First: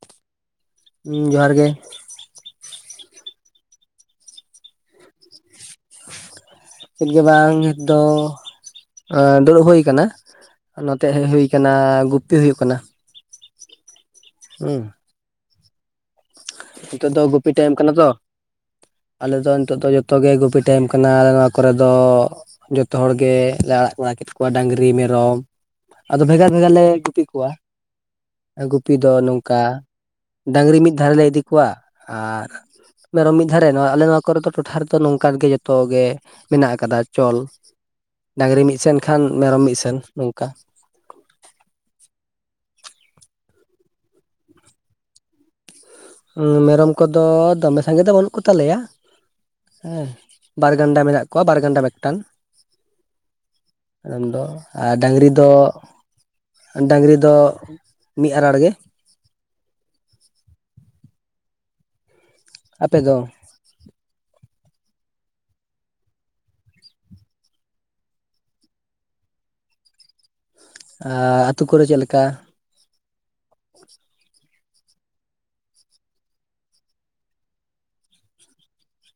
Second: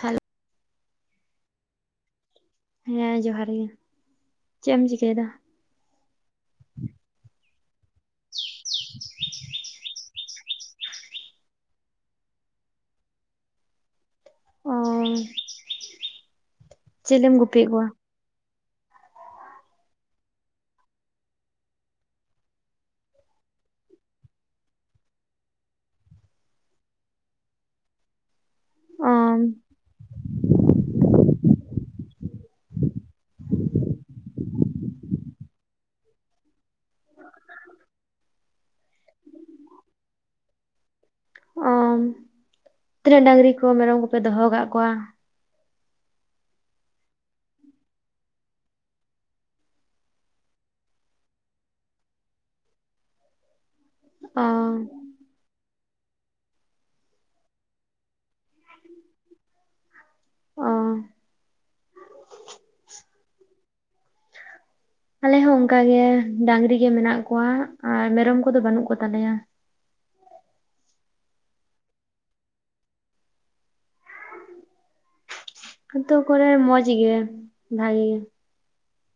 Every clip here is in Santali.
ᱦᱮᱞᱳᱼᱼ ᱦᱩᱸ ᱡᱚᱦᱟᱨ ᱜᱮ ᱦᱮᱸ ᱡᱚᱦᱟᱨ ᱜᱮ ᱪᱮᱫ ᱮᱢ ᱪᱤᱠᱟᱭ ᱫᱟ? ᱪᱮᱫ ᱜᱮ ᱵᱟᱝ ᱱᱤᱛ ᱫᱚᱼᱼ ᱫᱩᱲᱩᱵ ᱦᱩᱭ ᱠᱟᱱᱟ ᱱᱚᱛᱮ ᱦᱮᱡ ᱦᱩᱭ ᱠᱟᱱᱟ ᱜᱩᱯᱛᱤ ᱦᱩᱭᱩᱜ ᱟᱠᱟᱱᱟ᱾ ᱚᱻ ᱱᱤᱛᱚᱜ ᱫᱚ ᱜᱩᱯᱤ ᱴᱟᱭᱤᱢ ᱠᱟᱱᱟ ᱛᱚᱼᱼ ᱟᱞᱮ ᱫᱚ ᱱᱤᱛᱚᱜ ᱫᱚ ᱡᱚᱛᱚ ᱜᱮ ᱜᱩᱯᱤ ᱴᱟᱭᱤᱢ ᱠᱟᱱᱟ ᱟᱞᱮ ᱱᱚᱣᱟ ᱠᱚᱨᱮ ᱫᱚᱼᱼ ᱡᱚᱛᱚ ᱦᱚᱲ ᱜᱮ ᱞᱮ ᱟᱲᱟᱜ ᱵᱟᱲᱟ ᱠᱮᱫ ᱠᱚᱣᱟ ᱰᱟᱹᱝᱨᱤ ᱢᱮᱨᱚᱢ ᱟᱫᱚ ᱵᱷᱮᱜᱟᱨ ᱵᱷᱮᱜᱟᱨ ᱞᱮ ᱜᱩᱯᱤ ᱠᱚᱣᱟ᱾ ᱜᱩᱯᱤ ᱫᱚ ᱚᱢ ᱱᱚᱝᱠᱟ ᱰᱟᱹᱝᱨᱤ ᱢᱤᱫ ᱫᱷᱟᱨᱮ ᱞᱮ ᱤᱫᱤ ᱠᱚᱣᱟ ᱟᱨᱼᱼ ᱢᱮᱨᱚᱢ ᱢᱤᱫ ᱫᱷᱟᱨᱮ ᱱᱚᱣᱟ ᱟᱞᱮ ᱱᱚᱣᱟ ᱠᱚᱨᱮ ᱫᱚ ᱴᱚᱴᱷᱟ ᱨᱮᱫᱚ ᱱᱚᱝ ᱠᱟᱱ ᱜᱮ ᱡᱚᱛᱚ ᱜᱮᱼᱼ ᱢᱮᱱᱟᱜ ᱟᱠᱟᱫᱟ ᱪᱚᱞ ᱰᱟᱹᱝᱨᱤ ᱢᱤᱫ ᱥᱮᱱ ᱠᱷᱟᱱ ᱢᱮᱨᱚᱢ ᱢᱤᱫ ᱥᱮᱱ ᱱᱚᱝᱠᱟ ᱚᱢ ᱛᱤᱱᱟᱹᱜ ᱰᱟᱹᱝᱨᱤ ᱠᱚ ᱢᱮᱨᱚᱢ ᱠᱚᱯᱮ ᱫᱚᱦᱚ ᱠᱟᱜ ᱠᱚᱣᱟ? ᱢᱮᱨᱚᱢ ᱠᱚᱫᱚ ᱫᱚᱢᱮ ᱥᱟᱸᱜᱮ ᱫᱚ ᱵᱟᱹᱱᱩᱜ ᱠᱚ ᱛᱟᱞᱮᱭᱼᱟ᱾ ᱦᱮᱸ ᱵᱟᱨ ᱜᱟᱱᱰᱟ ᱢᱮᱱᱟᱜ ᱠᱚᱣᱟ ᱵᱟᱨ ᱜᱟᱱᱰᱟ ᱢᱤᱫ ᱴᱟᱝ ᱸ [inaudible] ᱟᱫᱚ ᱫᱚ ᱟᱨ ᱰᱟᱹᱝᱨᱤ ᱫᱚ ᱰᱟᱹᱝᱨᱤ ᱫᱚ ᱢᱤᱫ ᱟᱸᱲᱟᱨ ᱜᱮ ᱚᱻ ᱟᱯᱮ ᱫᱚ? ᱟᱞᱮ ᱦᱚᱸ ᱚᱱᱠᱟ ᱜᱮ ᱰᱟᱹᱝᱨᱤ ᱜᱮ ᱢᱮᱱᱟᱜ ᱠᱚᱣᱟ ᱟᱨ ᱢᱮᱨᱚᱢ ᱠᱚᱫᱚ ᱵᱟᱹᱱᱩᱜ ᱠᱚ ᱛᱟᱞᱮᱭᱼᱟ ᱟᱨ ᱟᱹᱛᱳ ᱠᱚᱨᱮ ᱪᱮᱫ ᱞᱮᱠᱟ? ᱟᱹᱛᱳ ᱠᱚᱨᱮ ᱢᱚᱸᱡᱽ ᱜᱮ ᱵᱷᱟᱜᱮ ᱜᱮᱼᱼ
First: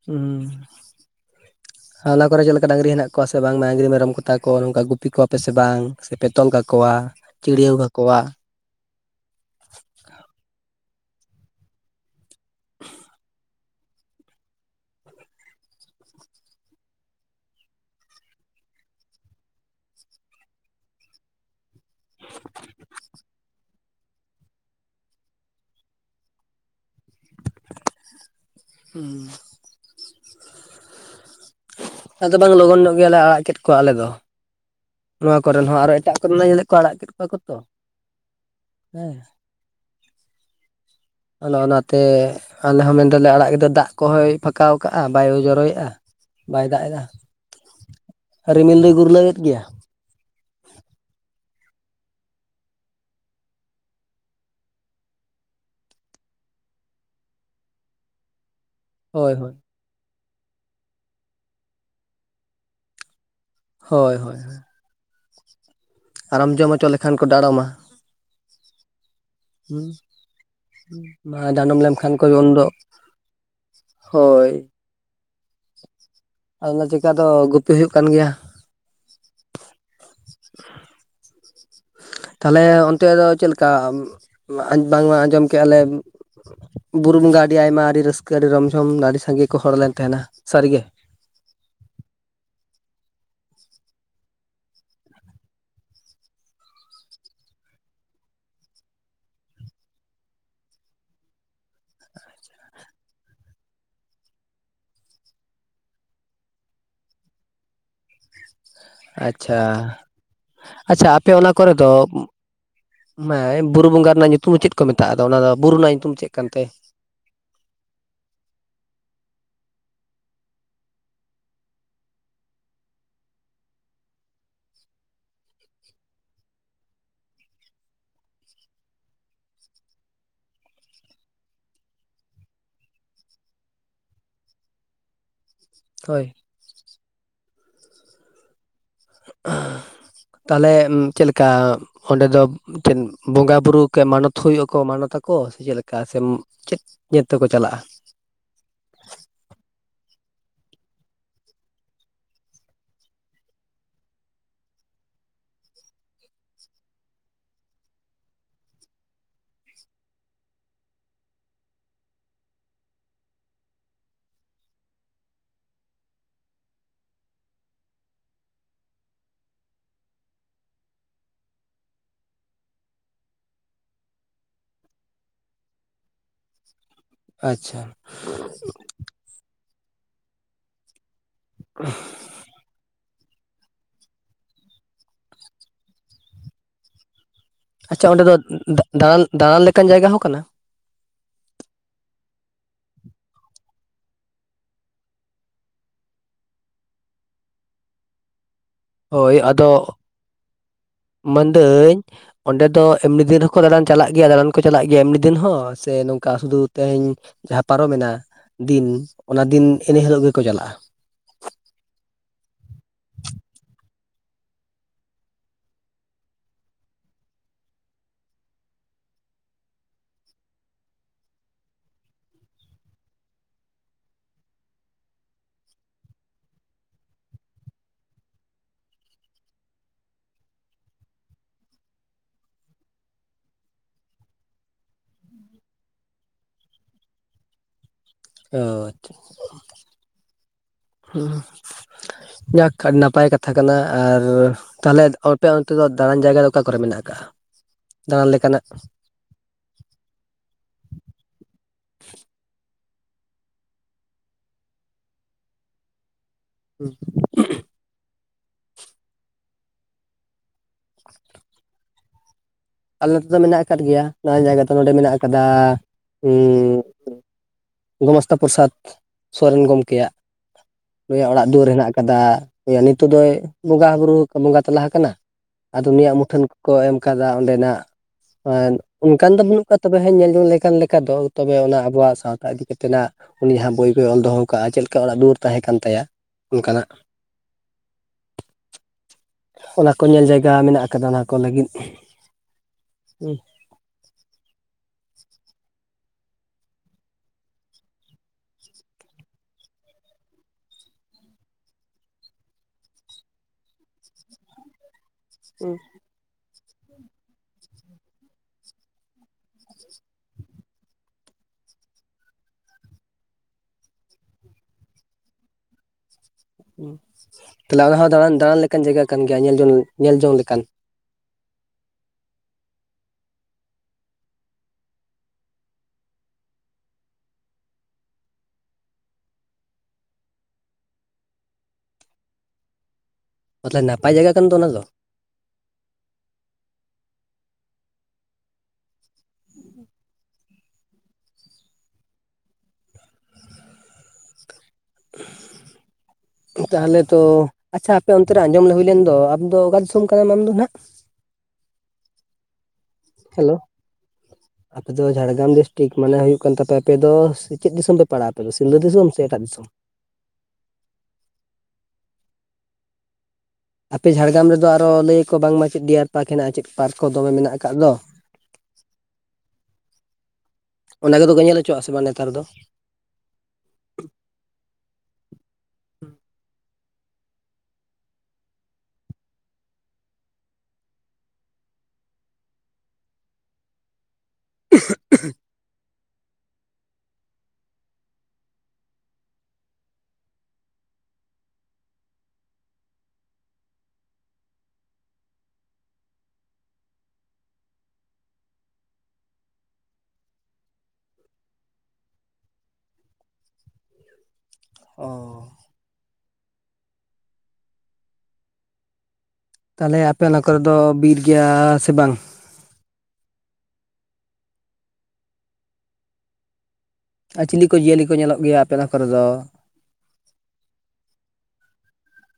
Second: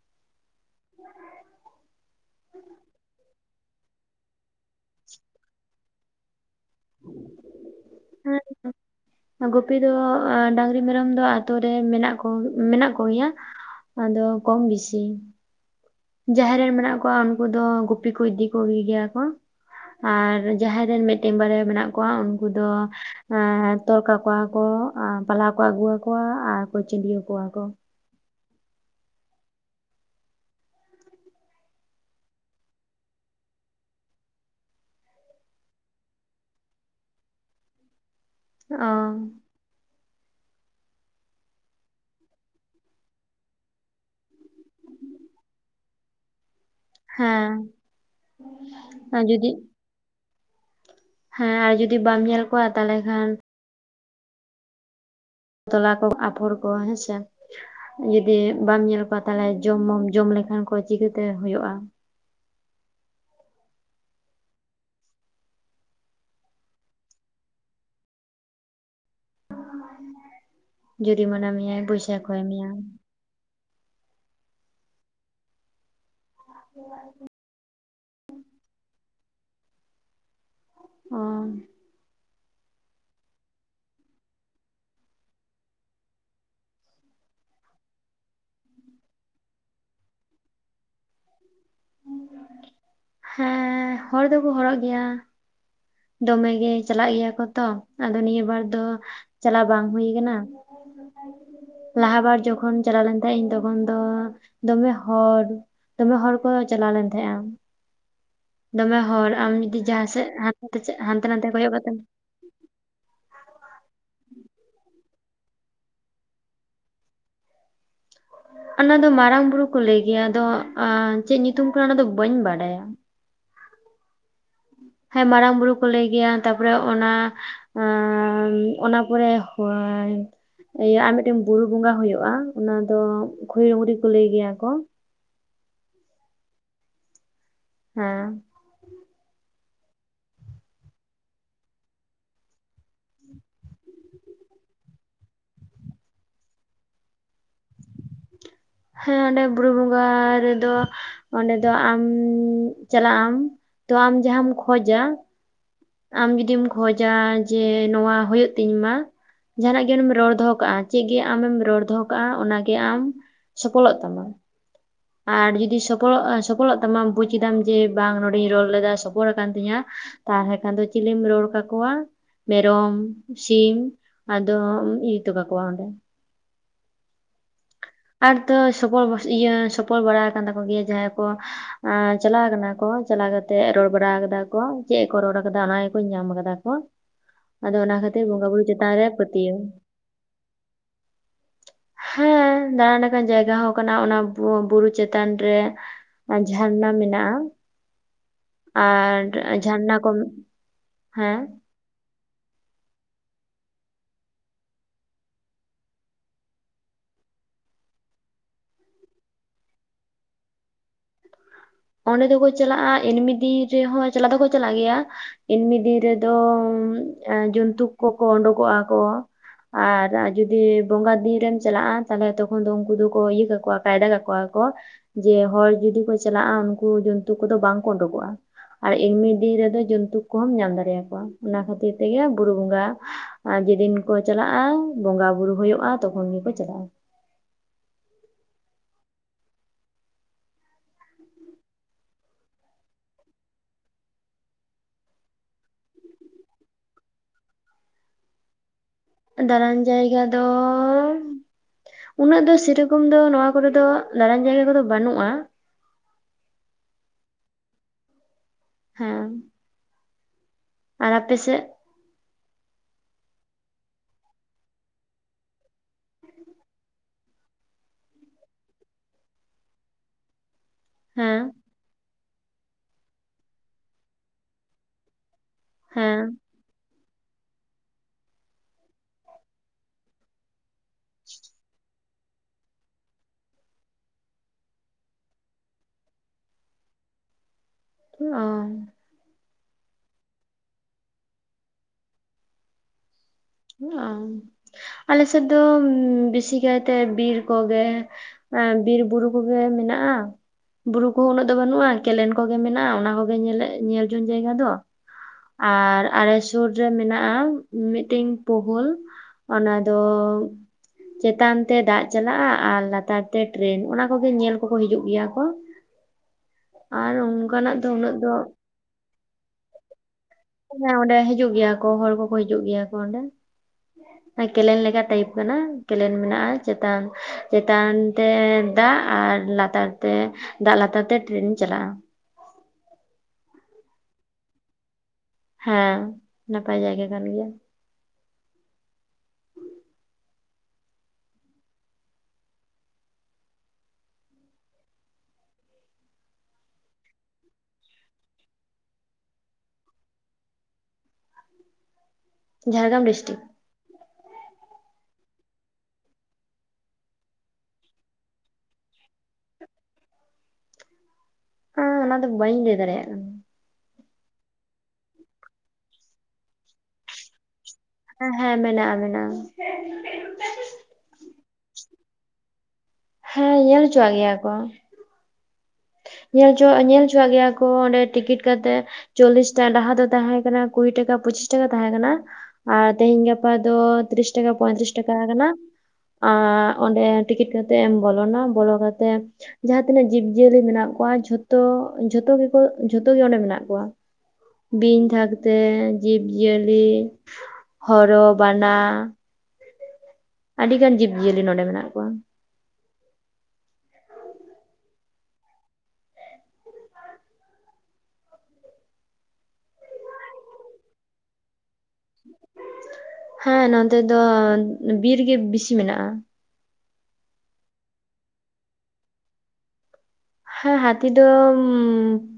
ᱦᱩᱸ [inaudible] ᱟᱨ ᱚᱱᱟ ᱠᱚᱨᱮ ᱪᱮᱫ ᱞᱮᱠᱟ ᱰᱟᱹᱝᱨᱤ ᱦᱮᱱᱟᱜ ᱠᱚᱣᱟ ᱥᱮ ᱵᱟᱝ ᱰᱟᱹᱝᱨᱤ ᱢᱮᱨᱚᱢ ᱠᱚᱛᱟ ᱠᱚ ᱱᱚᱝᱠᱟ ᱜᱩᱯᱤ ᱠᱚᱣᱟ ᱯᱮ ᱥᱮ ᱵᱟᱝ ᱥᱮ ᱯᱮ ᱛᱚᱞ ᱠᱟ ᱠᱚᱣᱟ᱾ ᱪᱤᱲᱭᱟᱹᱣ ᱠᱚ ᱠᱚᱣᱟ [inaudible] ᱜᱩᱯᱤ ᱫᱚ ᱰᱟᱹᱝᱨᱤ ᱢᱮᱨᱚᱢ ᱫᱚ ᱟᱹᱛᱳ ᱨᱮ ᱢᱮᱱᱟᱜ ᱢᱮᱱᱟᱜ ᱠᱚ ᱜᱮᱭᱟ᱾ ᱟᱫᱚ ᱠᱚᱢ ᱵᱤᱥᱤ ᱡᱟᱦᱟᱭ ᱨᱮᱱ ᱢᱮᱱᱟᱜ ᱠᱚᱣᱟ ᱩᱱᱠᱩ ᱫᱚ ᱜᱩᱯᱤ ᱠᱚ ᱤᱫᱤ ᱠᱚ ᱜᱮᱭᱟ ᱠᱚ ᱟᱨ ᱡᱟᱸᱦᱟᱭ ᱨᱮᱱ ᱢᱤᱫ ᱴᱮᱱ ᱵᱟᱨᱭᱼᱟ ᱢᱮᱱᱟᱜ ᱠᱚᱣᱟ ᱩᱱᱠᱩ ᱫᱚ ᱛᱚᱞ ᱠᱟ ᱠᱚᱣᱟ ᱠᱚ ᱟᱨ ᱯᱟᱞᱦᱟ ᱠᱚ ᱟᱹᱜᱩᱣᱟ ᱠᱚᱣᱟ ᱟᱨ ᱪᱟᱹᱰᱤᱭᱟᱹᱣ ᱠᱚᱣᱟ ᱠᱚᱼᱼ ᱦᱩᱸ ᱟᱫᱚ ᱵᱟᱝ ᱞᱚᱜᱚᱱ ᱧᱚᱜ ᱜᱮᱭᱟ ᱞᱮ ᱟᱲᱟᱜ ᱠᱮᱫ ᱠᱚᱣᱟ ᱟᱞᱮ ᱫᱚ᱾ ᱱᱚᱣᱟ ᱠᱚ ᱨᱮᱱ ᱦᱚᱸ ᱟᱨᱚ ᱮᱴᱟᱜ ᱠᱚ ᱨᱮ ᱧᱮᱞ ᱮᱫ ᱠᱚ ᱟᱲᱟᱜ ᱠᱮᱫ ᱠᱚᱣᱟ ᱠᱚ ᱛᱚ᱾ ᱦᱮᱸ ᱚ ᱚᱱᱮ ᱚᱱᱟ ᱛᱮ ᱟᱞᱮ ᱦᱚᱸ ᱢᱮᱱ ᱫᱟᱞᱮ ᱟᱲᱟᱜ ᱮᱫᱟ ᱫᱟᱜ ᱠᱚ ᱦᱚᱭ ᱯᱷᱟᱸᱠᱟᱣ ᱠᱟᱜᱼᱟ ᱵᱟᱭ ᱡᱚᱨᱚᱭ ᱮᱜᱼᱟ᱾ ᱵᱟᱭ ᱫᱟᱜ ᱮᱫᱟ᱾ ᱦᱮᱸ, ᱨᱤᱢᱤᱞ ᱫᱚᱭ ᱟᱨ ᱜᱩᱨᱞᱟᱹᱣᱮᱫ ᱡᱩᱫᱤ ᱜᱮᱭᱟ ᱦᱮᱸ ᱟᱨ ᱡᱩᱫᱤ ᱵᱟᱢ ᱧᱮᱞ ᱠᱚᱣᱟ ᱛᱟᱦᱞᱮ ᱠᱷᱟᱱ ᱛᱚᱞᱟ ᱠᱚ ᱟᱯᱷᱚᱨ ᱠᱚ ᱦᱮᱸᱥᱮ ᱡᱩᱫᱤ ᱵᱟᱢ ᱧᱮᱞ ᱦᱳᱭ ᱦᱳᱭ [unintelligible] ᱡᱚᱢ ᱢᱚᱢ ᱡᱚᱢ ᱞᱮᱠᱷᱟᱱ ᱠᱚ ᱪᱤᱠᱟᱹᱛᱮ ᱦᱳᱭᱳᱜᱼᱟ᱾ ᱦᱳᱭ ᱦᱳᱭ ᱦᱳᱭ ᱟᱨᱚᱢ ᱡᱚᱢ ᱦᱚᱪᱚ ᱞᱮᱠᱷᱟᱱ ᱠᱚ ᱰᱟᱲᱚᱢᱟ ᱾ ᱡᱩᱨᱤ ᱢᱟᱱᱟ ᱢᱮᱭᱟᱭ ᱰᱟᱰᱚᱢ ᱞᱮᱢ ᱯᱚᱭᱥᱟ ᱠᱷᱟᱱ ᱠᱚ ᱠᱚᱭ ᱩᱱ ᱫᱚ, ᱮᱢᱮᱭᱟ ᱦᱳᱭ ᱟᱫᱚ ᱚᱱᱟ ᱪᱮᱠᱟ ᱫᱚ ᱜᱩᱯᱤ ᱦᱩᱭᱩᱜ ᱠᱟᱱ ᱜᱮᱭᱟ᱾ ᱚ ᱛᱟᱦᱚᱞᱮ ᱚᱱᱛᱮ ᱫᱚ ᱪᱮᱫ ᱞᱮᱠᱟ ᱟᱡ ᱵᱟᱝ ᱢᱟ ᱟᱸᱡᱚᱢ ᱠᱮᱫᱟ ᱞᱮ ᱵᱩᱨᱩ ᱵᱚᱸᱜᱟ ᱟᱹᱰᱤ ᱟᱭᱢᱟ ᱟᱹᱰᱤ ᱨᱟᱹᱥᱠᱟᱹ ᱟᱹᱰᱤ ᱨᱚᱢ ᱡᱷᱚᱢ ᱟᱹᱰᱤ ᱥᱟᱸᱜᱮ ᱠᱚ ᱦᱚᱲ ᱞᱮᱱ ᱛᱟᱦᱮᱱᱟ ᱥᱟᱹᱨᱤ ᱜᱮ᱾ ᱦᱮᱸ ᱦᱚᱲ ᱫᱚ ᱠᱚ ᱦᱚᱨᱚᱜ ᱜᱮᱭᱟ᱾ ᱫᱚᱢᱮ ᱜᱮ ᱪᱟᱞᱟᱜ ᱜᱮᱭᱟ ᱠᱚ ᱛᱚ, ᱟᱫᱚ ᱱᱤᱭᱟᱹ ᱵᱟᱨ ᱫᱚ ᱪᱟᱞᱟᱣ ᱵᱟᱝ ᱦᱩᱭ ᱠᱟᱱᱟ᱾ ᱞᱟᱦᱟ ᱵᱟᱨ ᱡᱚᱠᱷᱚᱱ ᱪᱟᱞᱟᱣ ᱞᱮᱱ ᱛᱟᱸᱦᱮ ᱤᱧ ᱛᱚᱠᱷᱚᱱ ᱫᱚ ᱫᱚᱢᱮ ᱦᱚᱲ᱾ ᱫᱚᱢᱮ ᱦᱚᱲ ᱠᱚ ᱪᱟᱞᱟᱣ ᱞᱮᱱ ᱛᱟᱦᱮᱸᱼᱟ᱾ ᱫᱚᱢᱮ ᱦᱚᱲ ᱟᱢ ᱟᱪᱪᱷᱟ ᱡᱩᱫᱤ ᱡᱟᱸᱦᱟᱸ ᱥᱮᱫ ᱦᱟᱱᱛᱮ ᱟᱪᱪᱷᱟ ᱦᱟᱱᱛᱮ ᱱᱟᱛᱮ ᱠᱚᱭᱚᱜ ᱠᱟᱛᱮ ᱢᱟᱹᱭ ᱵᱩᱨᱩ ᱵᱚᱸᱜᱟ ᱨᱮᱱᱟᱜ ᱧᱩᱛᱩᱢ ᱫᱚ ᱪᱮᱫ ᱠᱚ ᱢᱮᱛᱟᱜᱼᱟ, ᱟᱫᱚ ᱚᱱᱟ ᱫᱚ ᱵᱩᱨᱩ ᱨᱮᱱᱟᱜ ᱧᱩᱛᱩᱢ ᱪᱮᱫ ᱠᱟᱱ ᱛᱮ? ᱚᱱᱟ ᱫᱚ ᱢᱟᱨᱟᱝ ᱵᱩᱨᱩ ᱠᱚ ᱞᱟᱹᱭ ᱜᱮᱭᱟ, ᱟᱫᱚ ᱟ ᱪᱮᱫ ᱧᱩᱛᱩᱢ ᱠᱟᱱᱟ ᱚᱱᱟ ᱫᱚ ᱵᱟᱹᱧ ᱵᱟᱰᱟᱭᱟ᱾ ᱦᱮᱸ ᱢᱟᱨᱟᱝ ᱵᱩᱨᱩ ᱠᱚ ᱞᱟᱹᱭ ᱜᱮᱭᱟ, ᱛᱟᱯᱚᱨᱮ ᱚᱱᱟ ᱟᱨ ᱚᱱᱟ ᱯᱚᱨᱮ [unintelligible] ᱤᱭᱟᱹ ᱟᱨ ᱢᱤᱫ ᱴᱮᱱ ᱵᱩᱨᱩ ᱵᱚᱸᱜᱟ ᱦᱳᱭᱳᱜᱼᱟ, ᱚᱱᱟ ᱫᱚ ᱠᱷᱩᱨᱤ ᱰᱩᱝᱨᱤ ᱠᱚ ᱞᱟᱹᱭ ᱜᱮᱭᱟ ᱠᱚ᱾ ᱦᱳᱭ ᱦᱮᱸ ᱛᱟᱦᱞᱮ ᱪᱮᱫ ᱞᱮᱠᱟ ᱚᱸᱰᱮ ᱫᱚ᱾ ᱢᱤᱫ ᱴᱷᱮᱱ ᱵᱚᱸᱜᱟ ᱵᱩᱨᱩ ᱠᱮ ᱢᱟᱱᱚᱛ ᱦᱩᱭᱩᱜ ᱟᱠᱚ ᱢᱟᱱᱚᱛ ᱟᱠᱚ ᱥᱮ ᱪᱮᱫ ᱞᱮᱠᱟ ᱥᱮ ᱪᱮᱫ? ᱡᱚᱛᱚ ᱠᱚ ᱪᱟᱞᱟᱜᱼᱟ᱾ ᱦᱮᱸ ᱚᱸᱰᱮ ᱵᱩᱨᱩ ᱵᱚᱸᱜᱟ ᱨᱮᱫᱚ ᱚᱸᱰᱮ ᱫᱚ ᱟᱢ ᱪᱟᱞᱟᱜ ᱟᱢ ᱛᱚ ᱟᱢ ᱡᱟᱸᱦᱟᱸᱢ ᱠᱷᱚᱡᱟ ᱟᱢ ᱡᱩᱫᱤᱢ ᱠᱷᱚᱡᱟ ᱡᱮ ᱱᱚᱣᱟ ᱦᱳᱭᱳᱜ ᱛᱤᱧ ᱢᱟ᱾ ᱡᱟᱦᱟ ᱱᱟᱜ ᱜᱮᱢ ᱨᱚᱲ ᱫᱚᱦᱚ ᱠᱟᱜᱼᱟ, ᱪᱮᱫ ᱜᱮ ᱟᱢᱮᱢ ᱨᱚᱲ ᱫᱚᱦᱚ ᱠᱟᱜᱼᱟ ᱚᱱᱟ ᱜᱮ ᱟᱢ ᱥᱚᱯᱷᱚ ᱞᱚᱜ ᱛᱟᱢᱟ᱾ ᱟᱨ ᱡᱩᱫᱤ ᱥᱚᱯᱷᱚᱞᱚᱜ ᱥᱚᱯᱷᱚᱞᱚᱜ ᱛᱟᱢᱟ ᱵᱩᱡᱽ ᱠᱮᱫᱟᱢ ᱡᱮ ᱵᱟᱝ ᱱᱚᱰᱮᱧ ᱨᱚᱲ ᱞᱮᱫᱟ ᱥᱚᱯᱷᱚᱞ ᱟᱠᱟᱱ ᱛᱤᱧᱟ᱾ ᱛᱟᱦᱚᱞᱮ ᱠᱷᱟᱱ ᱫᱚ ᱪᱤᱞᱤᱢ ᱨᱚᱲ ᱠᱟᱠᱚᱣᱟ ᱢᱮᱨᱚᱢ ᱥᱤᱢ ᱟᱫᱚᱢ ᱤᱫᱤ ᱦᱚᱴᱚ ᱠᱟᱠᱚᱣᱟ ᱚᱸᱰᱮ᱾ ᱟᱪᱪᱷᱟ ᱟᱨ ᱛᱚ ᱥᱚᱯᱷᱚᱞ ᱤᱭᱟᱹ ᱥᱚᱯᱷᱚᱞ ᱵᱟᱲᱟ ᱟᱠᱟᱱ ᱛᱟᱠᱚ ᱜᱮᱭᱟ ᱡᱟᱦᱟᱸᱭ ᱠᱚ ᱟᱨ ᱪᱟᱞᱟᱣ ᱠᱟᱱᱟ ᱠᱚ ᱪᱟᱞᱟᱣ ᱠᱟᱛᱮ ᱨᱚᱲ ᱵᱟᱲᱟ ᱠᱟᱫᱟ ᱠᱚ ᱪᱮᱫ ᱠᱚ ᱨᱚᱲ ᱠᱟᱫᱟ ᱚᱱᱟ ᱜᱮᱠᱚ ᱧᱟᱢ ᱠᱟᱫᱟ ᱠᱚ᱾ ᱟᱫᱚ ᱚᱱᱟ ᱟᱪᱪᱷᱟ ᱠᱷᱟᱹᱛᱤᱨ ᱚᱸᱰᱮ ᱫᱚ ᱵᱚᱸᱜᱟᱼᱵᱩᱨᱩ ᱪᱮᱛᱟᱱ ᱨᱮ ᱫᱟᱬᱟᱱ ᱯᱟᱹᱛᱭᱟᱹᱣ᱾ ᱫᱟᱬᱟᱱ ᱞᱮᱠᱟᱱ ᱡᱟᱭᱜᱟ ᱦᱚᱸ ᱠᱟᱱᱟ? ᱦᱮᱸ ᱫᱟᱲᱟᱱ ᱞᱮᱠᱟᱱ ᱡᱟᱭᱜᱟ ᱦᱚᱸ ᱠᱟᱱᱟ ᱚᱱᱟ ᱵᱩ ᱵᱩᱨᱩ ᱪᱮᱛᱟᱱ ᱨᱮ ᱡᱷᱟᱨᱱᱟ ᱢᱮᱱᱟᱜᱼᱟ, ᱟᱨ ᱦᱳᱭ ᱟᱫᱚ ᱡᱷᱟᱨᱱᱟ ᱠᱚ ᱦᱮᱸ ᱢᱟᱹᱱ ᱫᱟᱹᱧ, ᱚᱸᱰᱮ ᱫᱚ ᱮᱢᱱᱤ ᱫᱤᱱ ᱨᱮᱦᱚᱸ ᱠᱚ ᱫᱟᱬᱟᱱ ᱪᱟᱞᱟᱜ ᱜᱮᱭᱟ ᱫᱟᱬᱟᱱ ᱠᱚ ᱪᱟᱞᱟᱜ ᱜᱮᱭᱟ ᱮᱢᱱᱤ ᱫᱤᱱ ᱦᱚᱸ ᱥᱮ ᱱᱚᱝᱠᱟ ᱥᱩᱫᱩ ᱛᱮᱦᱮᱧ, ᱡᱟᱦᱟᱸ ᱯᱟᱨᱚᱢᱮᱱᱟ ᱫᱤᱱ ᱚᱱᱟ ᱫᱤᱱ ᱤᱱᱟᱹ ᱦᱤᱞᱳᱜ ᱜᱮᱠᱚ ᱪᱟᱞᱟᱜᱼᱟ, ᱚᱸᱰᱮ ᱫᱚᱠᱚ ᱪᱟᱞᱟᱜᱼᱟ ᱮᱢᱱᱤ ᱫᱤᱱ ᱨᱮᱦᱚᱸ ᱪᱟᱞᱟ ᱫᱚᱠᱚ ᱪᱟᱞᱟᱜ ᱜᱮᱭᱟ, ᱮᱢᱱᱤ ᱫᱤᱱ ᱨᱮᱫᱚ ᱮ ᱡᱚᱱᱛᱩ ᱠᱚᱠᱚ ᱩᱸᱰᱩ ᱠᱚᱜ ᱟᱠᱚ, ᱟᱨ ᱡᱩᱫᱤ ᱵᱚᱸᱜᱟ ᱫᱤᱱ ᱨᱮᱢ ᱪᱟᱞᱟᱜᱼᱟ ᱛᱟᱦᱚᱞᱮ ᱛᱚᱠᱷᱚᱱ ᱫᱚ ᱩᱱᱠᱩ ᱫᱚᱠᱚ ᱤᱭᱟᱹ ᱠᱟᱠᱚᱣᱟ ᱠᱟᱭᱫᱟ ᱠᱟᱠᱚ ᱟᱠᱚ, ᱡᱮ ᱦᱚᱲ ᱡᱩᱫᱤ ᱠᱚ ᱪᱟᱞᱟᱜᱼᱟ ᱩᱱᱠᱩ ᱡᱚᱱᱛᱩ ᱠᱚᱫᱚ ᱵᱟᱝ ᱠᱚ ᱩᱰᱩ ᱠᱚᱜᱼᱟ, ᱟᱨ ᱮᱢᱱᱤ ᱫᱤᱱ ᱨᱮᱫᱚ ᱡᱚᱱᱛᱩ ᱠᱚ ᱦᱚᱸᱢ ᱧᱟᱢ ᱫᱟᱲᱮᱭᱟ ᱠᱚᱣᱟ ᱚᱱᱟ ᱠᱷᱟᱹᱛᱤᱨ ᱛᱮᱜᱮ ᱵᱩᱨᱩ ᱵᱚᱸᱜᱟ, ᱟᱨ ᱡᱮ ᱫᱤᱱ ᱠᱚ ᱪᱟᱞᱟᱜᱼᱟ ᱵᱚᱸᱜᱟ ᱵᱩᱨᱩᱳ ᱦᱳᱭᱳᱜᱼᱟ ᱛᱚᱠᱷᱚᱱ ᱜᱮᱠᱚ ᱪᱟᱞᱟᱜᱼᱟ, ᱚ ᱟᱪᱪᱟ ᱟᱪᱪᱷᱟ ᱟᱪᱪᱷᱟ ᱩᱸ ᱡᱟᱠ ᱟᱹᱰᱤ ᱱᱟᱯᱟᱭ ᱠᱟᱛᱷᱟ ᱠᱟᱱᱟ ᱟᱨ, ᱛᱟᱦᱚᱞᱮ ᱟᱯᱮ ᱚᱱᱛᱮ ᱫᱚ ᱫᱟᱬᱟᱱ ᱡᱟᱭᱜᱟ ᱫᱚ ᱚᱠᱟ ᱠᱚᱨᱮ ᱢᱮᱱᱟᱜ ᱟᱠᱟᱜᱼᱟ ᱫᱟᱬᱟᱱ ᱞᱮᱠᱟ ᱱᱟᱜ, ᱫᱟᱬᱟᱱ ᱡᱟᱭᱜᱟ ᱫᱚ, ᱩᱱᱟᱹᱜ ᱫᱚ ᱥᱮ ᱨᱚᱠᱚᱢ ᱫᱚ ᱱᱚᱣᱟ ᱠᱚᱨᱮ ᱫᱚ ᱫᱟᱬᱟᱱ ᱡᱟᱭᱜᱟ ᱠᱚᱫᱚ ᱵᱟᱹᱱᱩᱜᱼᱟ, ᱦᱩᱸ ᱦᱩᱸ ᱟᱨ ᱟᱯᱮᱥᱮᱫ? ᱟᱞᱮ ᱱᱚᱛᱮ ᱫᱚ ᱢᱮᱱᱟᱜ ᱟᱠᱟᱫ ᱜᱮᱭᱟ ᱱᱚᱣᱟ ᱡᱟᱭᱜᱟ ᱫᱚ ᱱᱚᱰᱮ ᱢᱮᱱᱟᱜ ᱟᱠᱟᱫᱟ ᱦᱩᱸ ᱜᱳᱢᱚᱥᱛᱟ ᱯᱨᱚᱥᱟᱫᱽ ᱥᱚᱨᱮᱱ ᱜᱚᱢᱠᱮᱭᱟᱜ, ᱩᱱᱤᱭᱟᱜ ᱦᱮᱸ ᱚᱲᱟᱜ ᱫᱩᱣᱟᱹᱨ ᱦᱮᱱᱟᱜ ᱟᱠᱟᱫᱟ ᱱᱤᱛᱚᱜ ᱫᱚᱭ ᱵᱚᱸᱜᱟ ᱵᱩᱨᱩ ᱵᱚᱸᱜᱟ ᱛᱟᱞᱟ ᱟᱠᱟᱱᱟ ᱟᱫᱚ ᱩᱱᱤᱭᱟᱜ ᱦᱮᱸ ᱢᱩᱴᱷᱟᱹᱱ ᱠᱚᱠᱚ ᱮᱢ ᱟᱠᱟᱫᱟ ᱚᱸᱰᱮᱱᱟᱜ ᱚᱱᱠᱟᱱ ᱫᱚ ᱵᱟᱹᱱᱩᱜᱼᱟ ᱵᱮ ᱦᱮ ᱧᱮᱞ ᱡᱚᱝ ᱞᱮᱠᱟᱱ ᱞᱮᱠᱟ ᱠᱟ ᱫᱚ ᱛᱚᱵᱮ ᱚᱱᱟ ᱟᱵᱚᱣᱟᱜ ᱥᱟᱶᱛᱟᱼᱼ ᱚᱱᱟ ᱤᱫᱤ ᱠᱟ ᱠᱟᱛᱮᱫᱱᱟᱜ ᱩᱱᱤ ᱡᱟᱦᱟᱸ ᱵᱳᱭ ᱠᱚᱭ ᱚᱞ ᱫᱚᱦᱚ ᱠᱟᱜᱼᱟ, ᱪᱮᱫ ᱞᱮᱠᱟ ᱚᱲᱟᱜ ᱫᱩᱣᱟᱹᱨ ᱛᱟᱦᱮᱸ ᱠᱟᱱ ᱛᱟᱭᱟ ᱚᱱᱠᱟᱱᱟᱜ ᱚ ᱚᱱᱟ ᱠᱚ ᱧᱮᱞ ᱡᱟᱭᱜᱟ ᱢᱮᱱᱟᱜ ᱟᱠᱟᱫᱟ ᱚᱱᱟ ᱠᱚ ᱞᱟᱹᱜᱤᱫ, ᱦᱩᱸ ᱚ ᱟᱞᱮ ᱥᱮᱫ ᱫᱚ ᱵᱮᱥᱤ ᱠᱟᱭᱛᱮ ᱵᱤᱨ ᱠᱚᱜᱮ, ᱵᱤᱨ ᱵᱩᱨᱩ ᱠᱚᱜᱮ ᱢᱮᱱᱟᱜᱼᱟ, ᱵᱩᱨᱩ ᱠᱚᱦᱚᱸ ᱩᱱᱟᱹᱜ ᱫᱚ ᱵᱟᱹᱱᱩᱜᱼᱟ ᱠᱮᱱᱮᱱ ᱠᱚᱜᱮ ᱢᱮᱱᱟᱜᱼᱟ ᱚᱱᱟ ᱠᱚᱜᱮ ᱧᱮᱞᱮᱫ ᱧᱮᱞ ᱡᱚᱝ ᱡᱟᱭᱜᱟ ᱫᱚ, ᱟᱨ ᱟᱞᱮ ᱥᱩᱨ ᱨᱮ ᱢᱮᱱᱟᱜᱼᱟ ᱢᱤᱫᱴᱤᱱ, ᱯᱳᱦᱳᱞ ᱚᱱᱟ ᱫᱚ, ᱪᱮᱛᱟᱱ ᱛᱮ ᱫᱟᱜ ᱪᱟᱞᱟᱜᱼᱟ ᱟᱨ ᱞᱟᱛᱟᱨ ᱛᱮ ᱴᱮᱨᱮᱱ ᱚᱱᱟ ᱠᱚᱜᱮ ᱧᱮᱞ ᱠᱚᱠᱚ ᱦᱤᱡᱩᱜ ᱜᱮᱭᱟ ᱠᱚ, ᱟᱨ ᱚᱱᱠᱟᱱᱟᱜ ᱛᱟᱦᱚᱞᱮ ᱫᱚ ᱚᱱᱟ ᱦᱚᱸ ᱩᱱᱟᱹᱜ ᱫᱚ ᱫᱟᱬᱟᱱ ᱫᱟᱬᱟᱱ ᱞᱮᱠᱟᱱ ᱡᱟᱭᱜᱟ ᱠᱟᱱ ᱜᱮᱭᱟ ᱧᱮᱞ ᱡᱚᱝ ᱧᱮᱞ ᱡᱚᱝ ᱞᱮᱠᱟᱱ ᱦᱮᱸ ᱚᱸᱰᱮ ᱦᱤᱡᱩᱜ ᱜᱮᱭᱟ ᱠᱚ ᱦᱚᱲ ᱠᱚᱠᱚ ᱦᱤᱡᱩᱜ ᱜᱮᱭᱟ ᱠᱚ ᱚᱸᱰᱮ, ᱠᱮᱱᱮᱞ ᱞᱮᱠᱟ ᱴᱟᱭᱤᱯ ᱠᱟᱱᱟ ᱠᱮᱱᱮᱞ ᱢᱮᱱᱟᱜᱼᱟ ᱪᱮᱛᱟᱱ ᱪᱮᱛᱟᱱ ᱛᱮ ᱫᱟᱜ ᱟᱨ ᱞᱟᱛ ᱛᱟᱨ ᱛᱮ ᱫᱟᱜ ᱞᱟᱛᱟᱨ ᱛᱮ ᱴᱮᱨᱮᱱ ᱪᱟᱞᱟᱜᱼᱟ ᱛᱟᱦᱞᱮ ᱱᱟᱯᱟᱭ ᱡᱟᱭᱜᱟ ᱠᱟᱱ ᱫᱚ ᱚᱱᱟ ᱫᱚ, ᱦᱮᱸ ᱱᱟᱯᱟᱭ ᱡᱟᱭᱜᱟ ᱠᱟᱱ ᱜᱮᱭᱟ, [unintelligible] ᱛᱟᱦᱚᱞᱮ ᱛᱚ ᱟᱪᱪᱷᱟ ᱟᱯᱮ ᱚᱱᱛᱮ ᱨᱮ ᱟᱸᱡᱚᱢ ᱦᱩᱭ ᱞᱮᱱ ᱫᱚ ᱟᱢᱫᱚ ᱚᱠᱟ ᱫᱤᱥᱚᱢ ᱠᱟᱱᱟᱢ ᱟᱢᱫᱚ ᱦᱟᱜ? ᱡᱷᱟᱲᱜᱮᱨᱟᱢ ᱰᱤᱥᱴᱤᱠ [inaudible] ᱟᱯᱮ ᱡᱷᱟᱲᱜᱮᱨᱟᱢ ᱰᱤᱥᱴᱤᱠ ᱢᱟᱱᱮ ᱦᱩᱭᱩᱜ ᱠᱟᱱ ᱛᱟᱯᱮᱭᱟ ᱟᱯᱮ ᱫᱚ ᱪᱮᱫ ᱫᱤᱥᱚᱢ ᱯᱮ ᱯᱟᱲᱟᱜ ᱟᱯᱮ ᱫᱚ ᱥᱤᱞᱫᱟᱹ ᱫᱤᱥᱚᱢ ᱥᱮ ᱮᱴᱟᱜ ᱫᱤᱥᱚᱢ? ᱮᱸ ᱚᱱᱟᱫᱚ ᱵᱟᱹᱧ‌ ᱞᱮᱹᱭ ᱫᱟᱲᱮᱭᱟᱜ ᱠᱟᱱᱟ᱾ ᱟᱯᱮ ᱡᱷᱟᱲᱜᱟᱢ ᱨᱮᱫᱚ ᱟᱨᱚ ᱞᱟᱹᱭ ᱟᱠᱚ ᱵᱟᱝᱢᱟ ᱪᱮᱫ ᱰᱤᱭᱟᱨ ᱯᱟᱨᱠ ᱦᱮᱱᱟᱜᱼᱟ ᱪᱮᱫ ᱯᱟᱨᱠ ᱠᱚ ᱫᱚᱢᱮ ᱢᱮᱱᱟᱜ ᱠᱟᱜ ᱫᱚ? ᱦᱮᱸ ᱦᱮᱸ ᱢᱮᱱᱟᱜᱼᱟ ᱢᱮᱱᱟᱜᱼᱟ᱾ ᱚᱱᱟᱠᱚᱫᱚ ᱠᱚ ᱧᱮᱞ ᱚᱪᱚᱜᱼᱟ ᱥᱮ ᱵᱟᱝ ᱱᱮᱛᱟᱨ ᱫᱚ? ᱦᱮᱸ ᱧᱮᱞ ᱦᱚᱪᱚᱣᱟᱜ ᱜᱮᱭᱟ ᱠᱚ᱾ ᱧᱮᱞᱪᱚ ᱧᱮᱞ ᱦᱚᱪᱚᱣᱟᱜ ᱜᱮᱭᱟ ᱠᱚ ᱚᱸᱰᱮ ᱴᱤᱠᱤᱴ ᱠᱟᱛᱮᱜ᱾ ᱪᱚᱞᱤᱥ ᱴᱟ ᱞᱟᱦᱟ ᱫᱚ ᱛᱟᱦᱮᱸ ᱠᱟᱱᱟ ᱠᱩᱲᱤ ᱴᱟᱠᱟ ᱯᱚᱸᱪᱤᱥ ᱴᱟᱠᱟ ᱛᱟᱦᱮᱸ ᱠᱟᱱᱟ᱾ ᱟᱨ ᱛᱮᱦᱮᱧ ᱜᱟᱯᱟ ᱫᱚ ᱛᱤᱨᱤᱥ ᱴᱟᱠᱟ ᱯᱚᱸᱭᱛᱤᱨᱤᱥ ᱴᱟᱠᱟᱣ ᱠᱟᱱᱟ᱾ ᱟᱸ ᱚᱸᱰᱮ ᱴᱤᱠᱤᱴ ᱠᱟᱛᱮᱜ ᱮᱢ ᱵᱚᱞᱚᱱᱟ ᱵᱚᱞᱚ ᱠᱟᱛᱮᱜ ᱡᱟᱦᱟᱸ ᱛᱤᱱᱟᱹᱜ ᱡᱤᱵ ᱡᱤᱭᱟᱹᱞᱤ ᱢᱮᱱᱟᱜ ᱠᱚᱣᱟ ᱡᱷᱚᱛᱚ ᱡᱷᱚᱛᱚ ᱜᱮᱠᱚ ᱡᱷᱚᱛᱚ ᱜᱮ ᱚᱸᱰᱮ ᱢᱮᱱᱟᱜ ᱠᱚᱣᱟ᱾ ᱵᱤᱧ ᱛᱷᱟᱠᱟᱛᱮ ᱡᱤᱵᱽ ᱡᱤᱭᱟᱹᱞᱤ ᱦᱚᱨᱚ, ᱵᱟᱱᱟ᱾ ᱟᱹᱰᱤ ᱜᱟᱱ ᱡᱤᱵᱽ ᱡᱤᱭᱟᱹᱞᱤ ᱱᱚᱸᱰᱮ ᱢᱮᱱᱟᱜ ᱠᱚᱣᱟ᱾ ᱚ ᱛᱟᱦᱞᱮ ᱟᱯᱮ ᱚᱱᱟ ᱠᱚᱨᱮ ᱫᱚ ᱵᱤᱨ ᱜᱮᱭᱟ ᱥᱮ ᱵᱟᱝ? ᱦᱮᱸ ᱱᱚᱛᱮ ᱫᱚ ᱵᱤᱨ ᱜᱮ ᱵᱤᱥᱤ ᱢᱮᱱᱟᱜᱼᱟ᱾ ᱟ ᱪᱤᱞᱤ ᱠᱚ ᱡᱤᱭᱟᱹᱞᱤ ᱠᱚ ᱧᱮᱞᱚᱜ ᱜᱮᱭᱟ ᱟᱯᱮ ᱚᱱᱟ ᱠᱚᱨᱮ ᱫᱚ? ᱦᱮᱸ ᱦᱟᱹᱛᱤ ᱫᱚ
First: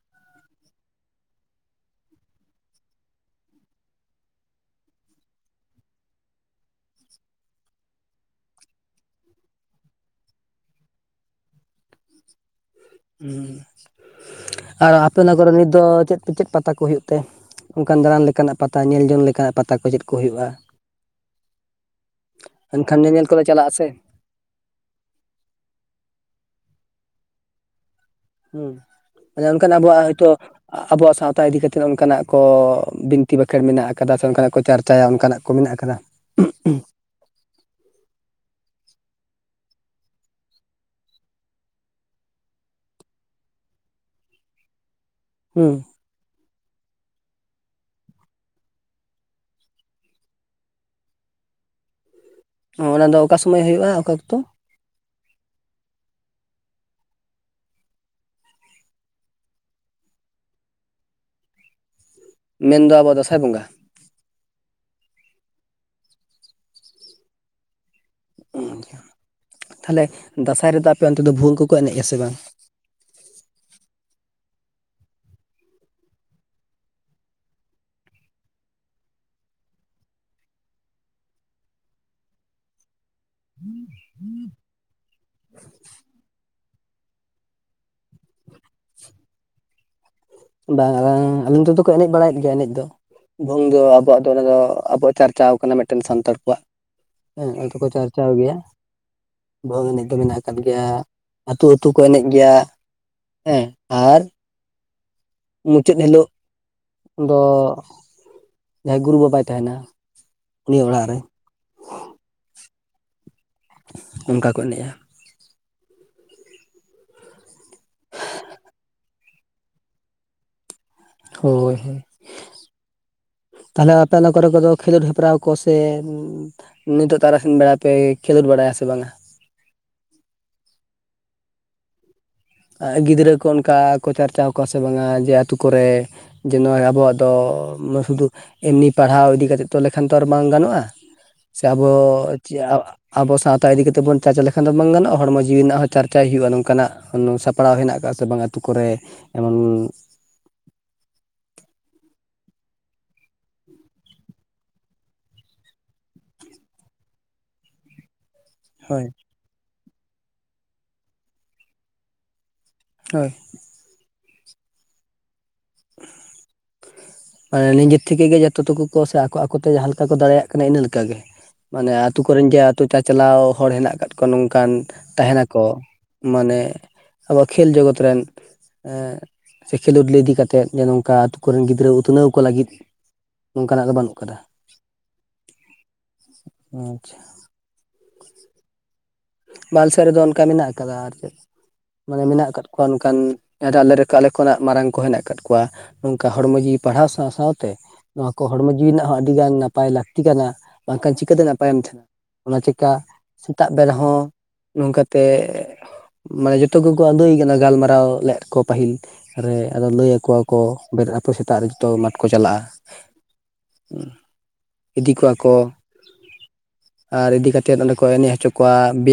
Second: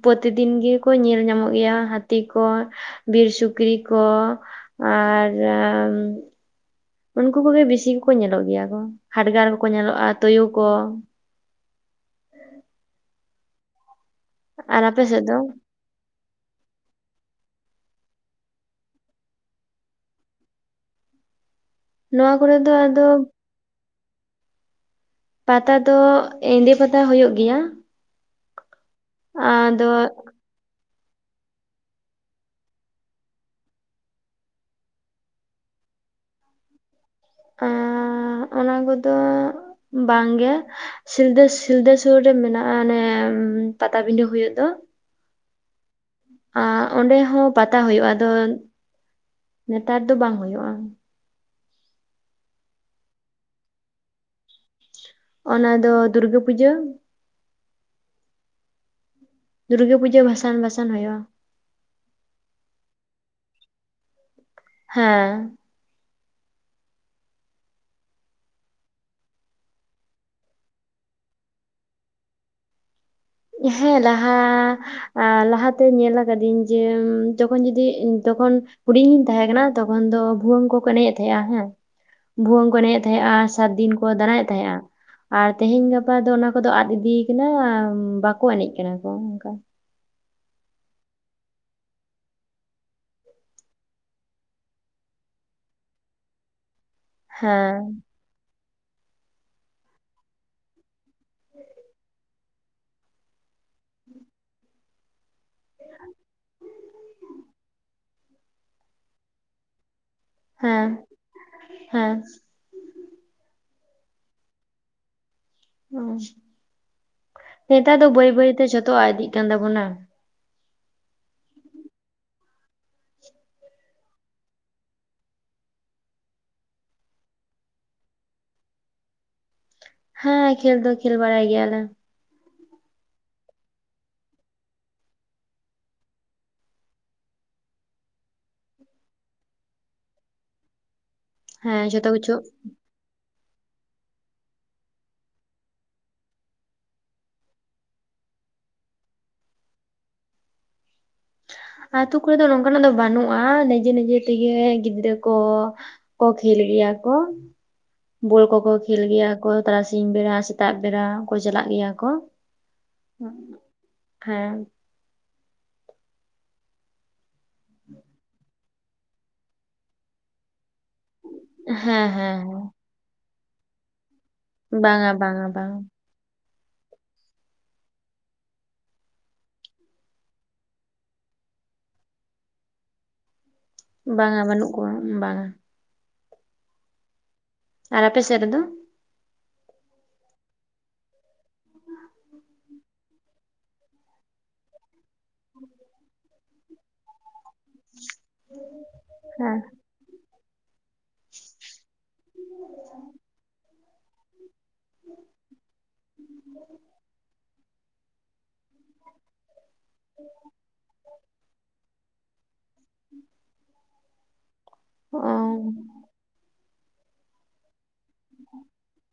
ᱯᱨᱛᱤ ᱫᱤᱱ ᱜᱮᱠᱚ ᱧᱮᱞ ᱧᱟᱢᱚᱜ ᱜᱮᱭᱟ ᱦᱟᱹᱛᱤ ᱠᱚ᱾ ᱵᱤᱨ ᱥᱩᱠᱨᱤ ᱠᱚ ᱟᱨ ᱩᱱᱠᱩ ᱠᱚᱜᱮ ᱵᱤᱥᱤ ᱠᱚᱠᱚ ᱧᱮᱞᱚᱜ ᱜᱮᱭᱟ ᱠᱚ, ᱦᱟᱰᱜᱟᱨ ᱠᱚᱠᱚ ᱧᱮᱞᱚᱜᱼᱟ ᱛᱳᱭᱳ ᱠᱚ᱾ ᱟᱨ ᱟᱯᱮ ᱚᱱᱟ ᱠᱚᱨᱮ ᱱᱤᱛ ᱫᱚ ᱪᱮᱫ ᱪᱮᱫ ᱯᱟᱛᱟ ᱠᱚ ᱦᱩᱭᱩᱜ ᱛᱮ ᱚᱝᱠᱟᱱ ᱫᱟᱬᱟᱱ ᱞᱮᱠᱟᱱᱟᱜ ᱯᱟᱛᱟ ᱧᱮᱞ ᱡᱚᱝ ᱞᱮᱠᱟᱱᱟᱜ ᱯᱟᱛᱟ ᱠᱚ ᱪᱮᱫ ᱠᱚ ᱦᱩᱭᱩᱜᱼᱟ? ᱱᱚᱣᱟ ᱠᱚᱨᱮ ᱫᱚ ᱟᱫᱚ ᱠᱚ ᱪᱟᱞᱟᱜᱼᱟ ᱥᱮ ᱯᱟᱛᱟ ᱫᱚ ᱮᱸᱫᱮ ᱯᱟᱛᱟ ᱦᱩᱭᱩᱜ ᱜᱮᱭᱟ᱾ ᱦᱩᱸ ᱟᱪᱟ ᱚᱝᱠᱟᱱ ᱟᱫᱚ ᱟᱵᱚᱣᱟᱜ ᱦᱳᱭᱛᱚ ᱟᱵᱚᱣᱟᱜ ᱥᱟᱶᱛᱟ ᱤᱫᱤ ᱠᱟᱛᱮᱫ ᱚᱱᱠᱟᱱᱟᱜ ᱠᱚ ᱵᱤᱱᱛᱤ ᱵᱟᱠᱷᱮᱬ ᱢᱮᱱᱟᱜ ᱟᱠᱟᱫᱟ ᱥᱮ ᱚᱱᱠᱟᱱᱟᱜ ᱠᱚ ᱪᱟᱨᱪᱟᱭᱟ ᱚᱝᱠᱟᱱᱟᱜ ᱠᱚ ᱢᱮᱱᱟᱜ ᱟᱠᱟᱫᱟ? ᱮᱸ ᱚᱱᱟ ᱠᱚᱫᱚ ᱵᱟᱝ ᱜᱮ᱾ ᱥᱤᱞᱫᱟᱹ ᱥᱤᱞᱫᱟᱹ ᱥᱩᱨ ᱨᱮ ᱢᱮᱱᱟᱜᱼᱟ ᱚᱱᱮ ᱯᱟᱛᱟᱵᱤᱸᱰᱟᱹ ᱦᱩᱭᱩᱜ ᱫᱚ᱾ ᱦᱩᱸ ᱟᱸ ᱚᱸᱰᱮ ᱦᱚᱸ ᱯᱟᱛᱟ ᱦᱩᱭᱩᱜᱼᱟ, ᱟᱫᱚ ᱱᱮᱛᱟᱨ ᱫᱚ ᱵᱟᱝ ᱦᱩᱭᱩᱜᱼᱟ᱾ ᱚ ᱚᱱᱟ ᱫᱚ ᱚᱠᱟ ᱥᱚᱢᱚᱭ ᱦᱩᱭᱩᱜᱼᱟ ᱚᱠᱟ ᱚᱠᱛᱚ? ᱚᱱᱟ ᱫᱚ ᱫᱩᱨᱜᱟᱹ ᱯᱩᱡᱟᱹ ᱫᱩᱨᱜᱟᱹ ᱯᱩᱡᱟᱹ ᱵᱷᱟᱥᱟᱱ ᱵᱟᱥᱟᱱ ᱦᱩᱭᱩᱜᱼᱟ᱾ ᱢᱮᱱ ᱫᱚ ᱟᱵᱚ ᱫᱟᱸᱥᱟᱭ ᱵᱚᱸᱜᱟ? ᱦᱮᱸ ᱛᱟᱦᱞᱮ ᱫᱟᱸᱥᱟᱭ ᱨᱮᱫᱚ ᱟᱯᱮ ᱚᱱᱛᱮ ᱫᱚ ᱵᱷᱩᱣᱟᱹᱝ ᱠᱚᱠᱚ ᱮᱱᱮᱡᱼᱟ ᱥᱮ ᱵᱟᱝ? ᱦᱮᱸ ᱞᱟᱦᱟ ᱮᱸ ᱞᱟᱦᱟᱛᱮ ᱧᱮᱞ ᱠᱟᱫᱤᱧ ᱡᱮ ᱡᱚᱠᱷᱚᱱ ᱡᱩᱫᱤ ᱛᱚᱠᱷᱚᱱ ᱦᱩᱰᱤᱧᱤᱧ ᱛᱟᱦᱮᱸ ᱠᱟᱱᱟ ᱛᱚᱠᱷᱚᱱ ᱫᱚ ᱵᱷᱩᱣᱟᱹᱝ ᱠᱚᱠᱚ ᱮᱱᱮᱡ ᱮᱫ ᱛᱟᱦᱮᱸᱜᱼᱟ ᱦᱮᱸ᱾ ᱵᱷᱩᱣᱟᱹᱝ ᱠᱚ ᱮᱱᱮᱡᱮᱜ ᱛᱟᱦᱮᱸᱜᱼᱟ ᱥᱟᱛ ᱫᱤᱱ ᱠᱚ ᱫᱬᱟᱭᱮᱜ ᱛᱟᱦᱮᱸᱜ-ᱟ᱾ ᱟᱨ ᱛᱮᱦᱮᱧ ᱜᱟᱯᱟ ᱫᱚ ᱚᱱᱟ ᱠᱚᱫᱚ ᱟᱫ ᱤᱫᱤᱭ ᱠᱟᱱᱟ ᱵᱟᱠᱚ ᱮᱱᱮᱡ ᱠᱟᱱᱟ ᱠᱚ ᱚᱝᱠᱟ᱾ ᱵᱟᱝ ᱟᱞᱟᱝ ᱟᱹᱞᱤᱧ ᱱᱚᱛᱮ ᱫᱚᱠᱚ ᱮᱱᱮᱡ ᱵᱟᱲᱟᱭᱮᱜ ᱜᱮᱭᱟ ᱮᱱᱮᱡ ᱫᱚ᱾ ᱵᱷᱩᱝ ᱫᱚ ᱟᱵᱚᱣᱟᱜ ᱫᱚ ᱚᱱᱟ ᱫᱚ ᱟᱵᱚᱣᱟᱜ ᱪᱟᱨᱪᱟᱣ ᱠᱟᱱᱟ ᱢᱤᱫᱴᱮᱱ ᱥᱟᱱᱛᱟᱲ ᱠᱚᱣᱟᱜ᱾ ᱦᱮᱸ ᱚᱱᱟ ᱫᱚᱠᱚ ᱪᱟᱨᱪᱟᱣ ᱜᱮᱭᱟ, ᱵᱷᱩᱣᱟᱹᱝ ᱮᱱᱮᱡ ᱫᱚ ᱢᱮᱱᱟᱜ ᱠᱟᱫ ᱜᱮᱭᱟ᱾ ᱟᱹᱛᱩ ᱟᱹᱛᱩ ᱠᱚ ᱮᱱᱮᱡ ᱜᱮᱭᱟ ᱦᱮᱸ ᱟᱨᱼᱼ ᱢᱩᱪᱟᱹᱫ ᱦᱤᱞᱳᱜ ᱫᱚ ᱡᱟᱦᱟᱸᱭ ᱜᱩᱨᱩ ᱵᱟᱵᱟᱭ ᱛᱟᱦᱮᱱᱟ ᱩᱱᱤ ᱦᱮᱸ ᱚᱲᱟᱜ ᱨᱮ ᱦᱮᱸ ᱚᱱᱠᱟ ᱠᱚ ᱮᱱᱮᱡᱼᱟ ᱦᱩᱸ ᱱᱮᱛᱟᱨ ᱫᱚ ᱵᱟᱹᱭ ᱵᱟᱹᱭ ᱛᱮ ᱡᱷᱚᱛᱚᱣᱟᱜ ᱟᱫ ᱤᱫᱤᱜ ᱠᱟᱱ ᱛᱟᱵᱚᱱᱟ ᱦᱳᱭ ᱦᱳᱭ ᱛᱟᱦᱚᱞᱮ ᱟᱯᱮ ᱚᱱᱟ ᱠᱚ ᱨᱮ ᱠᱚᱫᱚ ᱠᱷᱮᱞᱳᱰ ᱦᱮᱯᱨᱟᱣ ᱠᱚ ᱥᱮ [unintelligible] ᱱᱤᱛᱚᱜ ᱛᱟᱨᱟᱥᱤᱱ ᱵᱮᱲᱟ ᱯᱮ ᱠᱷᱮᱞᱳᱰ ᱵᱟᱲᱟᱭᱟ ᱥᱮ ᱵᱟᱝᱟ ᱦᱮᱸ ᱠᱷᱮᱞ ᱫᱚ ᱠᱷᱮᱞ ᱵᱟᱲᱟᱭ ᱜᱮᱭᱟᱞᱮ ᱟ ᱜᱤᱫᱽᱨᱟᱹ ᱠᱚ ᱚᱱᱠᱟ ᱠᱚ ᱪᱟᱨᱪᱟᱣ ᱠᱚᱣᱟ ᱥᱮ ᱵᱟᱝᱼᱟ ᱡᱮ ᱟᱹᱛᱩ ᱠᱚ ᱨᱮᱼᱼ ᱡᱮ ᱱᱚᱜ-ᱚᱭ ᱟᱵᱚᱣᱟᱜ ᱫᱚ [unintelligible] ᱥᱩᱫᱩᱼᱼ ᱮᱢᱱᱤ ᱯᱟᱲᱦᱟᱣ ᱤᱫᱤ ᱠᱟᱛᱮᱫ ᱛᱚ ᱞᱮᱠᱷᱟᱱ ᱛᱚ ᱟᱨ ᱵᱟᱝ ᱜᱟᱱᱚᱜ-ᱟ ᱥᱮ ᱦᱮᱸ ᱟᱵᱚ ᱡᱷᱚᱛᱚ ᱠᱤᱪᱷᱩ ᱪᱮᱫ [unintelligible] ᱟᱵᱚ ᱥᱟᱶᱛᱟ ᱤᱫᱤ ᱠᱟᱛᱮᱫ ᱵᱚᱱ ᱪᱟᱨᱪᱟ ᱞᱮᱠᱷᱟᱱ ᱫᱚ ᱵᱟᱝ ᱜᱟᱱᱚᱜᱼᱟ ᱦᱚᱲᱢᱚ ᱡᱤᱣᱤ ᱨᱮᱱᱟᱜ ᱦᱚᱸ ᱪᱟᱨᱪᱟᱭ ᱦᱩᱭᱩᱜ-ᱟ ᱱᱚᱝᱠᱟ ᱱᱟᱜᱼᱼ [unintelligible] ᱥᱟᱯᱲᱟᱣ ᱦᱮᱱᱟᱜ ᱟᱠᱟᱫ ᱥᱮ ᱵᱟᱝ ᱟᱹᱛᱩ ᱠᱚ ᱨᱮ ᱮᱢᱚᱱᱼᱼ ᱟᱹᱛᱩ ᱠᱚ ᱨᱮ ᱫᱚ ᱱᱚᱝᱠᱟᱱᱟᱜ ᱫᱚ ᱵᱟᱹᱱᱩᱜ-ᱟ ᱱᱤᱡᱮ ᱱᱤᱡᱮ ᱛᱮ ᱜᱮ ᱜᱤᱫᱽᱨᱟᱹ ᱠᱚᱼᱼ ᱠᱚ ᱠᱷᱮᱞ ᱜᱮᱭᱟ ᱠᱚ ᱵᱚᱞ ᱠᱚ ᱠᱚᱼᱼ ᱠᱚ ᱠᱷᱮᱞ ᱦᱳᱭ ᱜᱮᱭᱟ ᱠᱚ ᱛᱟᱨᱟᱥᱤᱧ ᱵᱮᱲᱟ ᱥᱮᱛᱟᱜ ᱵᱮᱲᱟ ᱠᱚ ᱪᱟᱞᱟᱜ ᱜᱮᱭᱟ ᱠᱚ ᱦᱳᱭ ᱦᱮᱸ ᱢᱟᱱᱮ ᱱᱤᱡᱮᱨ ᱛᱷᱮᱠᱮ ᱜᱮ ᱡᱚᱛᱚ ᱴᱩᱠᱩ ᱠᱚ ᱥᱮ ᱟᱠᱚ ᱟᱠᱚ ᱛᱮ ᱡᱟᱦᱟᱸ ᱞᱮᱠᱟ ᱠᱚ ᱫᱟᱲᱮᱭᱟᱜᱼᱟ ᱤᱱᱟᱹ ᱞᱮᱠᱟ ᱜᱮ ᱢᱟᱱᱮ ᱦᱮᱸ ᱟᱛᱳ ᱠᱚ ᱦᱮᱸ ᱨᱮᱱ ᱡᱮ ᱟᱛᱳ ᱪᱟᱪᱟᱞᱟᱣ ᱦᱚᱲ ᱦᱮᱱᱟᱜ ᱟᱠᱟᱫ ᱠᱚᱣᱟ ᱱᱚᱝᱠᱟᱼᱼ ᱚᱱᱠᱟᱱ ᱵᱟᱝᱟ ᱛᱟᱦᱮᱱ ᱵᱟᱝᱟ ᱟᱠᱚ ᱵᱟᱝᱟ ᱢᱟᱱᱮ ᱟᱵᱚᱣᱟᱜ ᱠᱷᱮᱞ ᱡᱚᱜᱚᱛ ᱨᱮᱱᱼᱼ ᱥᱮ ᱠᱷᱮᱞᱳᱰ ᱞᱮ ᱤᱫᱤ ᱠᱟᱛᱮᱜ ᱡᱮ ᱱᱚᱝᱠᱟ ᱟᱛᱳ ᱠᱚ ᱨᱮᱱ ᱜᱤᱫᱽᱨᱟᱹᱼᱼ ᱩᱛᱱᱟᱹᱣ ᱠᱚ ᱞᱟᱹᱜᱤᱫ ᱱᱚᱝᱠᱟ ᱱᱟᱜ ᱫᱚ ᱵᱟᱹᱱᱩᱜ ᱠᱟᱫᱟ ᱵᱟᱝᱟ ᱵᱟᱹᱱᱩᱜ ᱠᱚᱣᱟ ᱵᱟᱝᱟ ᱚ ᱟᱪᱪᱷᱟ ᱟᱨ ᱟᱯᱮ ᱥᱮᱫ ᱨᱮ ᱫᱚᱼᱼ ᱵᱟᱞ ᱥᱮᱫ ᱨᱮ ᱫᱚ ᱚᱱᱠᱟ ᱢᱮᱱᱟᱜ ᱟᱠᱟᱫᱟ ᱟᱨ ᱪᱮᱫᱼᱼ ᱢᱟᱱᱮ ᱢᱮᱱᱟᱜ ᱟᱠᱟᱫ ᱠᱚᱣᱟ ᱱᱚᱝᱠᱟᱱ ᱟᱞᱮ ᱟᱞᱮ ᱠᱷᱚᱱᱟᱜ ᱢᱟᱨᱟᱝ ᱠᱚ ᱦᱮᱱᱟᱜ ᱟᱠᱟᱫ ᱠᱚᱣᱟ ᱱᱚᱝᱠᱟ ᱦᱚᱲᱢᱚ ᱡᱤᱣᱤ ᱯᱟᱲᱦᱟᱣ ᱥᱟᱶ ᱥᱟᱶ ᱛᱮ ᱱᱚᱣᱟ ᱠᱚ ᱦᱚᱲᱢᱚ ᱡᱤᱣᱤ ᱨᱮᱱᱟᱜ ᱦᱚᱸ ᱟᱹᱰᱤ ᱜᱟᱱ ᱦᱮᱸ ᱱᱟᱯᱟᱭ ᱞᱟᱠᱛᱤᱼᱼ [unintelligible] ᱠᱟᱱᱟ ᱵᱟᱝ ᱠᱷᱟᱱ ᱪᱤᱠᱟᱹ ᱛᱮ ᱱᱟᱯᱟᱭ ᱮᱢ ᱛᱟᱦᱮᱱᱟ ᱚᱱᱟ ᱪᱤᱠᱟ ᱥᱮᱛᱟᱜ ᱵᱮᱲᱟᱼᱼ ᱱᱚᱝᱠᱟ ᱛᱮ ᱢᱟᱱᱮ ᱡᱚᱛᱚ ᱠᱚ ᱠᱚ ᱟᱫᱳᱭ ᱠᱟᱱᱟ ᱜᱟᱞᱢᱟᱨᱟᱣ ᱞᱮᱫ ᱠᱚᱼᱼ ᱯᱟᱹᱦᱤᱞ ᱨᱮ ᱟᱫᱚ ᱞᱟᱹᱭ ᱟᱠᱚᱣᱟ ᱠᱚ ᱟᱹᱛᱩ ᱥᱮᱛᱟᱜ ᱨᱮ ᱡᱚᱛᱚ ᱢᱟᱴᱷ ᱠᱚ ᱪᱟᱞᱟᱜᱼᱟ ᱤᱫᱤ ᱠᱚᱣᱟ ᱠᱚᱼᱼ ᱚ ᱟᱨ ᱤᱫᱤ ᱠᱟᱛᱮᱫ ᱚᱸᱰᱮ ᱠᱚ ᱮᱱᱮᱡ ᱦᱚᱪᱚ ᱠᱚᱣᱟ ᱵᱮᱭᱟᱢ